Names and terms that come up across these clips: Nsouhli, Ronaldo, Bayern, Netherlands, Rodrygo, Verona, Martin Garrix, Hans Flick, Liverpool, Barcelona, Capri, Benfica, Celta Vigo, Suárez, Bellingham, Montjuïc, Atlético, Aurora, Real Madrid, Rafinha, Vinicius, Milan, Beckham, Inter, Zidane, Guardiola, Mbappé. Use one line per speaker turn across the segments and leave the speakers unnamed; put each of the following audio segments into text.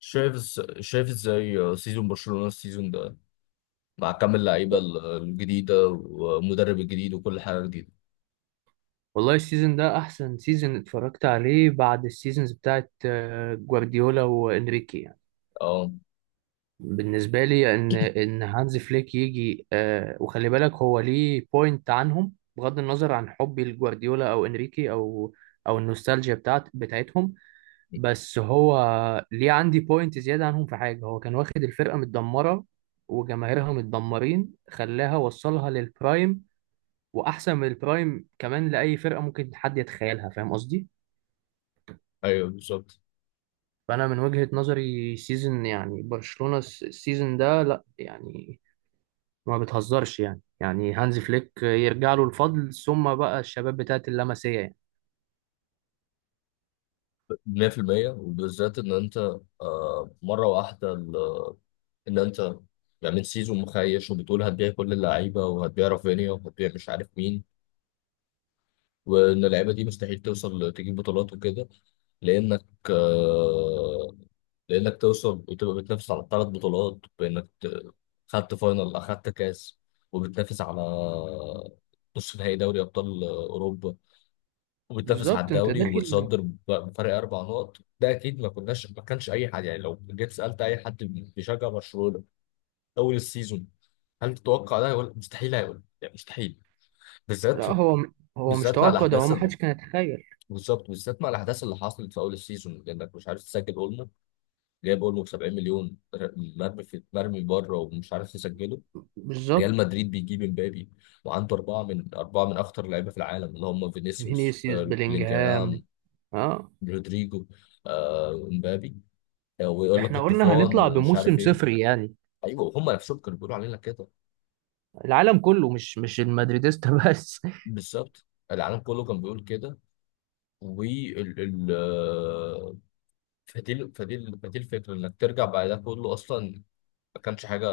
شايف ازاي سيزون برشلونة السيزون ده مع كم اللعيبة الجديدة والمدرب الجديد وكل حاجة جديدة.
والله السيزون ده احسن سيزون اتفرجت عليه بعد السيزونز بتاعت جوارديولا وانريكي يعني.
اه،
بالنسبه لي ان هانز فليك يجي، وخلي بالك هو ليه بوينت عنهم، بغض النظر عن حبي لجوارديولا او انريكي او النوستالجيا بتاعتهم. بس هو ليه عندي بوينت زياده عنهم في حاجه، هو كان واخد الفرقه متدمره وجماهيرها متدمرين، خلاها وصلها للبرايم، واحسن من البرايم كمان لاي فرقه ممكن حد يتخيلها، فاهم قصدي؟
ايوه بالظبط.
فانا من وجهة نظري سيزن يعني برشلونة السيزون ده، لا يعني ما بتهزرش، يعني هانز فليك يرجع له الفضل، ثم بقى الشباب بتاعت اللمسية يعني.
100% وبالذات ان انت، آه، مرة واحدة ان انت من سيزون مخيش وبتقول هتبيع كل اللعيبة وهتبيع رافينيا وهتبيع مش عارف مين، وان اللعيبة دي مستحيل توصل تجيب بطولات وكده. لانك آه، لانك توصل وتبقى بتنافس على 3 بطولات، خدت فاينل، اخدت كاس، وبتنافس على نص نهائي دوري ابطال اوروبا، وبتنافس على
بالظبط انت
الدوري
داخل.
ومتصدر بفرق 4 نقط. ده اكيد ما كانش اي حد، يعني لو جيت سالت اي حد بيشجع برشلونه اول السيزون هل تتوقع ده، هيقول مستحيل، هيقول يعني مستحيل. بالذات
لا هو مش
بالذات مع
توقع، ده هو
الاحداث
ما
اللي،
حدش كان يتخيل.
بالظبط بالذات مع الاحداث اللي حصلت في اول السيزون، لانك مش عارف تسجل، جايب اولمو ب 70 مليون مرمي في مرمي بره ومش عارف يسجله.
بالظبط.
ريال مدريد بيجيب امبابي، وعنده اربعه من اخطر اللعيبه في العالم، اللي هم فينيسيوس،
فينيسيوس بلينجهام.
بلينجهام،
اه،
رودريجو، امبابي، ويقول لك
احنا قلنا
الطوفان
هنطلع
ومش عارف
بموسم
ايه.
صفري يعني.
ايوه هم نفسهم كانوا بيقولوا علينا كده.
العالم كله مش المدريديستا بس.
بالظبط، العالم كله كان بيقول كده. وال ال آه، فدي الفكره انك ترجع بعد ده كله اصلا ما كانش حاجه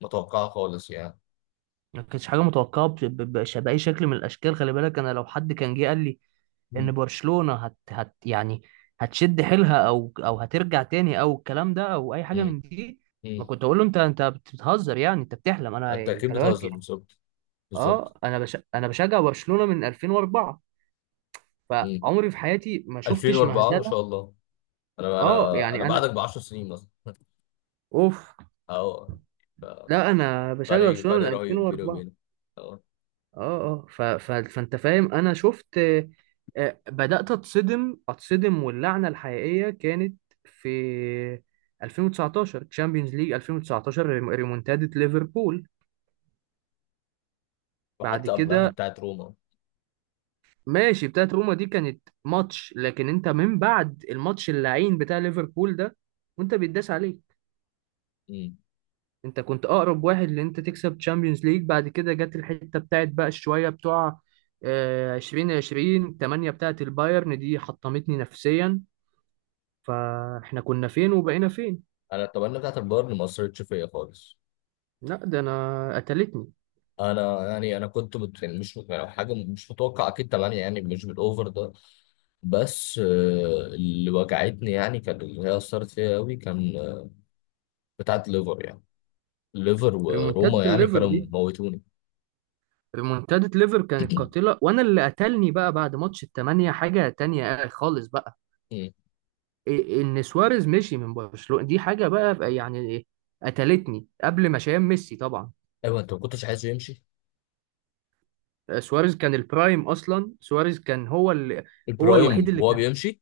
متوقعه خالص يعني.
ما كانتش حاجه متوقعه باي شكل من الاشكال. خلي بالك، انا لو حد كان جه قال لي ان
مم.
برشلونة هت يعني هتشد حيلها، او هترجع تاني، او الكلام ده، او اي حاجة
مم.
من دي، ما
مم.
كنت اقول له انت بتهزر يعني، انت بتحلم، انا
انت
يعني
اكيد
خلي بالك
بتهزر،
يعني.
بالظبط،
اه،
بالظبط.
انا بشجع برشلونة من 2004.
مم.
فعمري في حياتي ما شفتش
2004، ما
مهزلة.
شاء الله. انا
اه
انا انا
يعني
بعدك
انا،
ب 10 سنين مثلا.
اوف.
اه، ف-
لا انا بشجع
فرق
برشلونة
فرق
من
رهيب بيني
2004.
وبينك. اه،
اه، اه، فانت فاهم انا شفت، بدأت اتصدم، واللعنة الحقيقية كانت في 2019، تشامبيونز ليج 2019، ريمونتادة ليفربول. بعد
وحتى قبلها
كده،
بتاعت روما.
ماشي، بتاعت روما دي كانت ماتش، لكن انت من بعد الماتش اللعين بتاع ليفربول ده، وانت بيتداس عليك،
مم.
انت كنت اقرب واحد لان انت تكسب تشامبيونز ليج. بعد كده جت الحتة بتاعت بقى شوية بتوع 2020 8 بتاعت البايرن دي، حطمتني نفسيا. فاحنا كنا فين وبقينا فين.
انا اتمنى بتاعت البايرن ما اثرتش فيا خالص.
لا ده انا قتلتني.
انا يعني انا كنت مت... يعني مش يعني حاجه مش متوقع اكيد طبعا، يعني مش بالاوفر ده، بس آه، اللي وجعتني يعني كان، اللي هي اثرت فيا قوي كان، آه، بتاعت ليفر يعني، ليفر وروما
ريمونتادة
يعني
الليفر
كانوا
دي،
موتوني.
ريمونتادة ليفر كانت قاتلة، وانا اللي قتلني بقى بعد ماتش التمانية حاجة تانية خالص بقى.
مم.
ان سواريز مشي من برشلونة، دي حاجة بقى يعني إيه، قتلتني قبل ما شايف ميسي طبعا.
ايوه انت ما كنتش عايزه يمشي.
سواريز كان البرايم اصلا، سواريز كان هو الوحيد
البرايم
اللي
وهو
كان،
بيمشي،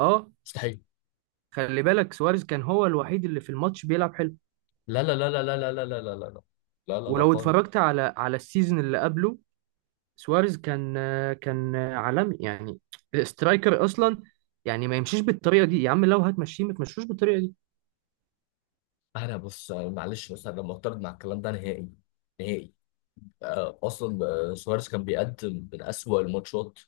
اه.
مستحيل.
خلي بالك، سواريز كان هو الوحيد اللي في الماتش بيلعب حلو،
لا لا لا لا لا لا لا لا لا لا، لا لا لا
ولو
خالص.
اتفرجت على السيزون اللي قبله، سواريز كان عالمي يعني، الاسترايكر اصلا. يعني ما يمشيش بالطريقه دي يا عم، لو هتمشيه ما تمشوش بالطريقه دي.
انا بص معلش بس انا معترض مع الكلام ده نهائي، نهائي. اصلا سواريز كان بيقدم من اسوأ الماتشات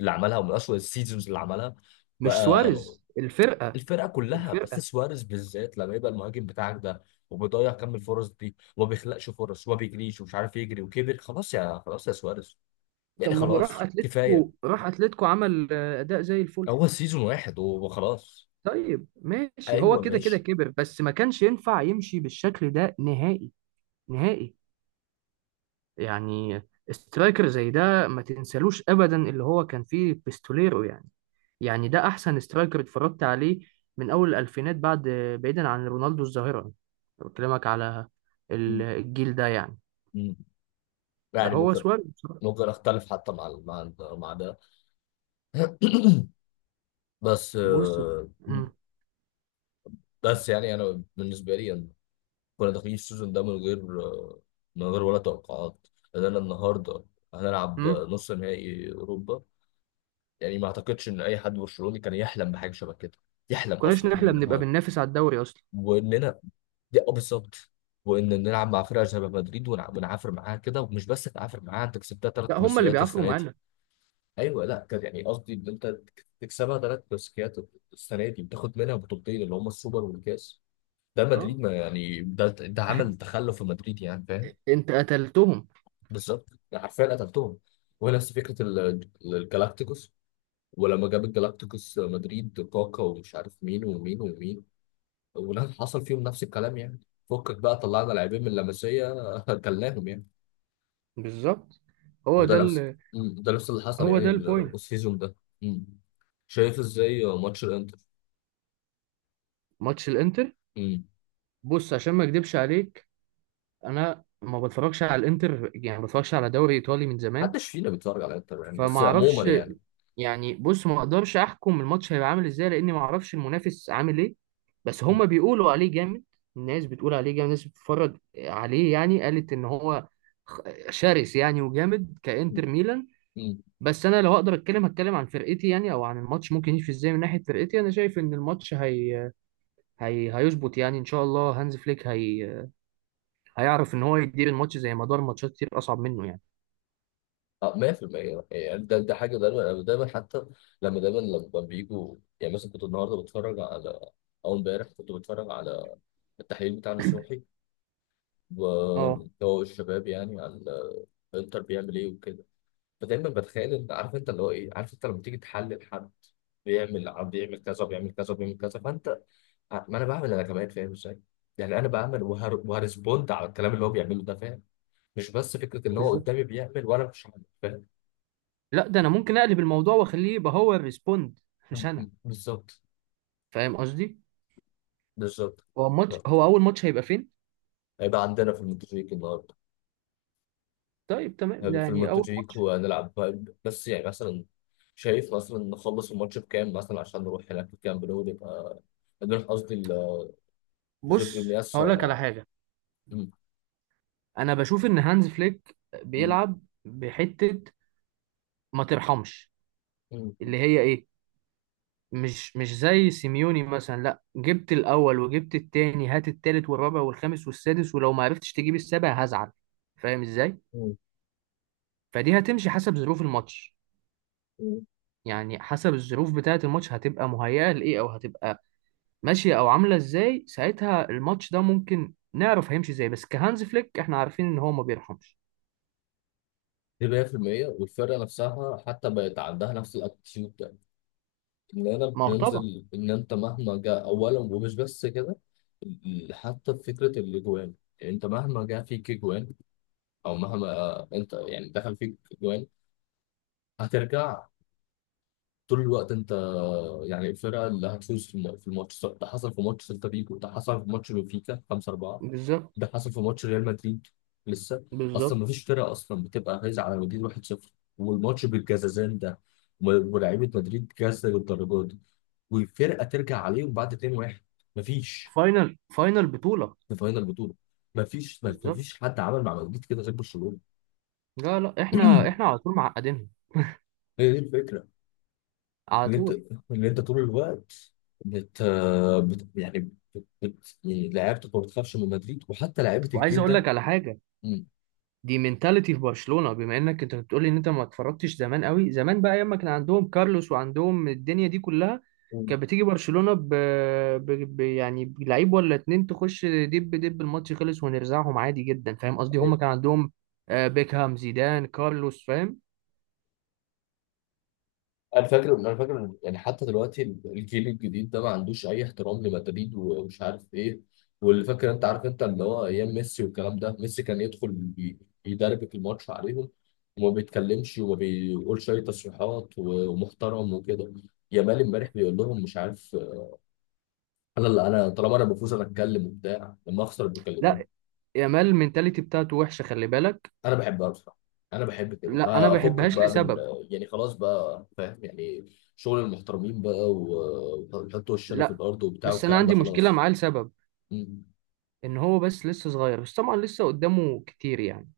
اللي عملها، ومن اسوأ السيزونز اللي عملها
مش
بقى.
سواريز، الفرقه
الفرقه كلها، بس
الفرقه
سواريز بالذات لما يبقى المهاجم بتاعك ده، وبيضيع كم الفرص دي، وما بيخلقش فرص، وما بيجريش ومش عارف يجري، وكبر خلاص، يا خلاص يا سواريز،
طب
يعني
ما هو راح
خلاص
اتلتيكو
كفايه.
راح اتلتيكو عمل اداء زي الفل.
هو سيزون واحد وخلاص.
طيب ماشي، هو
ايوه
كده كده
ماشي.
كبر، بس ما كانش ينفع يمشي بالشكل ده نهائي، نهائي. يعني سترايكر زي ده ما تنسالوش ابدا، اللي هو كان فيه بيستوليرو يعني ده احسن سترايكر اتفرجت عليه من اول الالفينات، بعد، بعيدا عن رونالدو الظاهره، أنا بكلمك على الجيل ده يعني.
مم. يعني
هو
ممكن،
سواريز بصراحة.
ممكن اختلف حتى مع ده. بس
بص،
آه، مم.
امم
بس يعني انا بالنسبه لي أنا، كنا داخلين السيزون ده من غير آه، من غير ولا توقعات، لان انا النهارده هنلعب
امم
نص نهائي اوروبا، يعني ما اعتقدش ان اي حد برشلوني كان يحلم بحاجه شبه كده، يحلم
كناش
اصلا
نحلم نبقى
النهارده.
بننافس على الدوري اصلا.
واننا، دي اه بالظبط، وان نلعب مع فرقه شبه مدريد ونعافر معاها كده، ومش بس تعافر معاها، انت كسبتها ثلاث
لا هم اللي
كلاسيكيات
بيعافروا
السنه دي.
معانا.
ايوه لا، كان يعني قصدي ان انت تكسبها 3 كلاسيكيات السنه دي، بتاخد منها 2 بطولة اللي هم السوبر والكاس. ده
اه،
مدريد، ما يعني ده، ده عمل تخلف في مدريد، يعني فاهم.
انت قتلتهم.
بالظبط، حرفيا قتلتهم. ونفس فكره الجالاكتيكوس، ولما جاب الجالاكتيكوس مدريد كاكا ومش عارف مين ومين ومين، ونفس حصل فيهم نفس الكلام يعني. فكك بقى، طلعنا لاعبين من لاماسيا كلناهم يعني.
بالظبط. هو
وده
ده
نفس
ال...
ده نفس اللي حصل
هو
يعني
ده البوينت.
السيزون ده. مم. شايف ازاي ماتش الانتر؟
ماتش الانتر، بص عشان ما اكدبش عليك، انا ما بتفرجش على الانتر، يعني ما بتفرجش على دوري ايطالي من زمان،
محدش فينا بيتفرج على انتر يعني،
فما
بس
اعرفش.
عموما يعني.
يعني بص، ما اقدرش احكم الماتش هيبقى عامل ازاي، لاني ما اعرفش المنافس عامل ايه، بس هما بيقولوا عليه جامد، الناس بتقول عليه جامد، الناس بتتفرج عليه يعني قالت ان هو خ- شرس يعني وجامد، كانتر ميلان.
امم،
بس انا لو اقدر اتكلم هتكلم عن فرقتي يعني، او عن الماتش ممكن يمشي ازاي من ناحيه فرقتي، انا شايف ان الماتش هيظبط يعني، ان شاء الله هانز فليك هيعرف ان هو يدير الماتش زي ما دار ماتشات كتير اصعب منه يعني.
اه، 100%. يعني يعني ده ده حاجه دايما، أنا دايما حتى لما، دايما لما بيجوا، يعني مثلا كنت النهارده بتفرج على، او امبارح كنت بتفرج على التحليل بتاع نصوحي،
اه
وهو الشباب يعني على انتر بيعمل ايه وكده، فدايما بتخيل ان، عارف انت اللي هو ايه، عارف انت لما تيجي تحلل حد بيعمل، عم بيعمل كذا، بيعمل كذا، بيعمل كذا، فانت ما انا بعمل انا كمان فاهم ازاي. يعني انا بعمل وهرسبوند على الكلام اللي هو بيعمله ده، مش بس فكرة إن هو
بالظبط.
قدامي بيعمل وأنا مش عارف، فاهم.
لا ده انا ممكن اقلب الموضوع واخليه يبقى هو الريسبوند، مش انا،
بالظبط،
فاهم قصدي؟
بالظبط. آه.
هو اول ماتش هيبقى فين؟
هيبقى عندنا في المونتاجيك النهاردة.
طيب تمام
هيبقى في
يعني اول
المونتاجيك
ماتش.
وهنلعب بس يعني مثلا شايف مثلا نخلص الماتش بكام مثلا عشان نروح هناك الكامب نو، نبقى نروح قصدي جوزيبي
بص هقول لك
مياسا.
على حاجه،
مم.
انا بشوف ان هانز فليك
مم.
بيلعب بحته، ما ترحمش،
مم.
اللي هي ايه، مش زي سيميوني مثلا. لا، جبت الاول وجبت التاني، هات التالت والرابع والخامس والسادس، ولو ما عرفتش تجيب السابع هزعل، فاهم ازاي؟ فدي هتمشي حسب ظروف الماتش
مم.
يعني، حسب الظروف بتاعه الماتش هتبقى مهيئه لايه، او هتبقى ماشيه او عامله ازاي ساعتها، الماتش ده ممكن نعرف هيمشي ازاي، بس كهانز فليك احنا عارفين ان هو ما بيرحمش.
دي 100%. والفرقة نفسها حتى بقت عندها نفس الاتيتيود، العنب
ما هو طبعا.
بينزل، ان انت مهما جاء اولا، ومش بس كده، حتى في فكره الاجوان، يعني انت مهما جاء فيك اجوان، او مهما آه، انت يعني دخل فيك اجوان، هترجع. طول الوقت انت، آه، يعني الفرقه اللي هتفوز في في الماتش، سواء ده حصل في ماتش سيلتا فيجو، ده حصل في ماتش بنفيكا 5 4،
بالظبط،
ده حصل في ماتش ريال مدريد لسه اصلا.
بالظبط.
مفيش فرقه اصلا بتبقى فايزه على مدريد 1-0، والماتش بالجزازان ده، ولاعيبه مدريد جازه للدرجه دي، وفرقه ترجع عليهم بعد 2-1 مفيش،
فاينل، فاينل بطوله.
في فاينل بطوله. مفيش،
بالظبط.
مفيش حد عمل مع مدريد كده زي برشلونه.
لا لا، احنا على طول معقدينهم.
هي دي الفكره،
على
ان انت،
طول.
ان انت طول الوقت، بت, بت... يعني يعني لعيبتك ما بتخافش من مدريد، وحتى لعيبه
وعايز
الجيل
اقول
ده.
لك على حاجه، دي منتاليتي في برشلونة، بما انك انت بتقولي ان انت ما اتفرجتش زمان قوي، زمان بقى ايام ما كان عندهم كارلوس وعندهم الدنيا دي كلها،
مم.
كانت بتيجي برشلونة ب... يعني بلعيب ولا اتنين، تخش دب دب، الماتش خلص ونرزعهم عادي جدا، فاهم قصدي؟ هم كان عندهم بيكهام، زيدان، كارلوس، فاهم.
انا فاكر يعني حتى دلوقتي الجيل الجديد ده ما عندوش اي احترام لمدريد ومش عارف ايه. واللي فاكر انت عارف انت اللي هو ايام ميسي والكلام ده، ميسي كان يدخل يدربك الماتش عليهم، وما بيتكلمش وما بيقولش اي تصريحات، ومحترم وكده. يامال امبارح بيقول لهم مش عارف، انا اللي انا طالما انا بفوز انا اتكلم وبتاع، لما اخسر بيكلموني.
لا، يامال المنتاليتي بتاعته وحشة، خلي بالك.
انا بحبها بصراحه، انا بحب كده،
لا انا
ما
ما
افكك
بحبهاش
بقى من،
لسبب.
يعني خلاص بقى فاهم يعني، شغل المحترمين بقى، وحط وشنا في
لا
الارض وبتاع
بس انا
والكلام ده
عندي مشكلة
خلاص.
معاه لسبب، ان هو بس لسه صغير، بس طبعا لسه قدامه كتير يعني.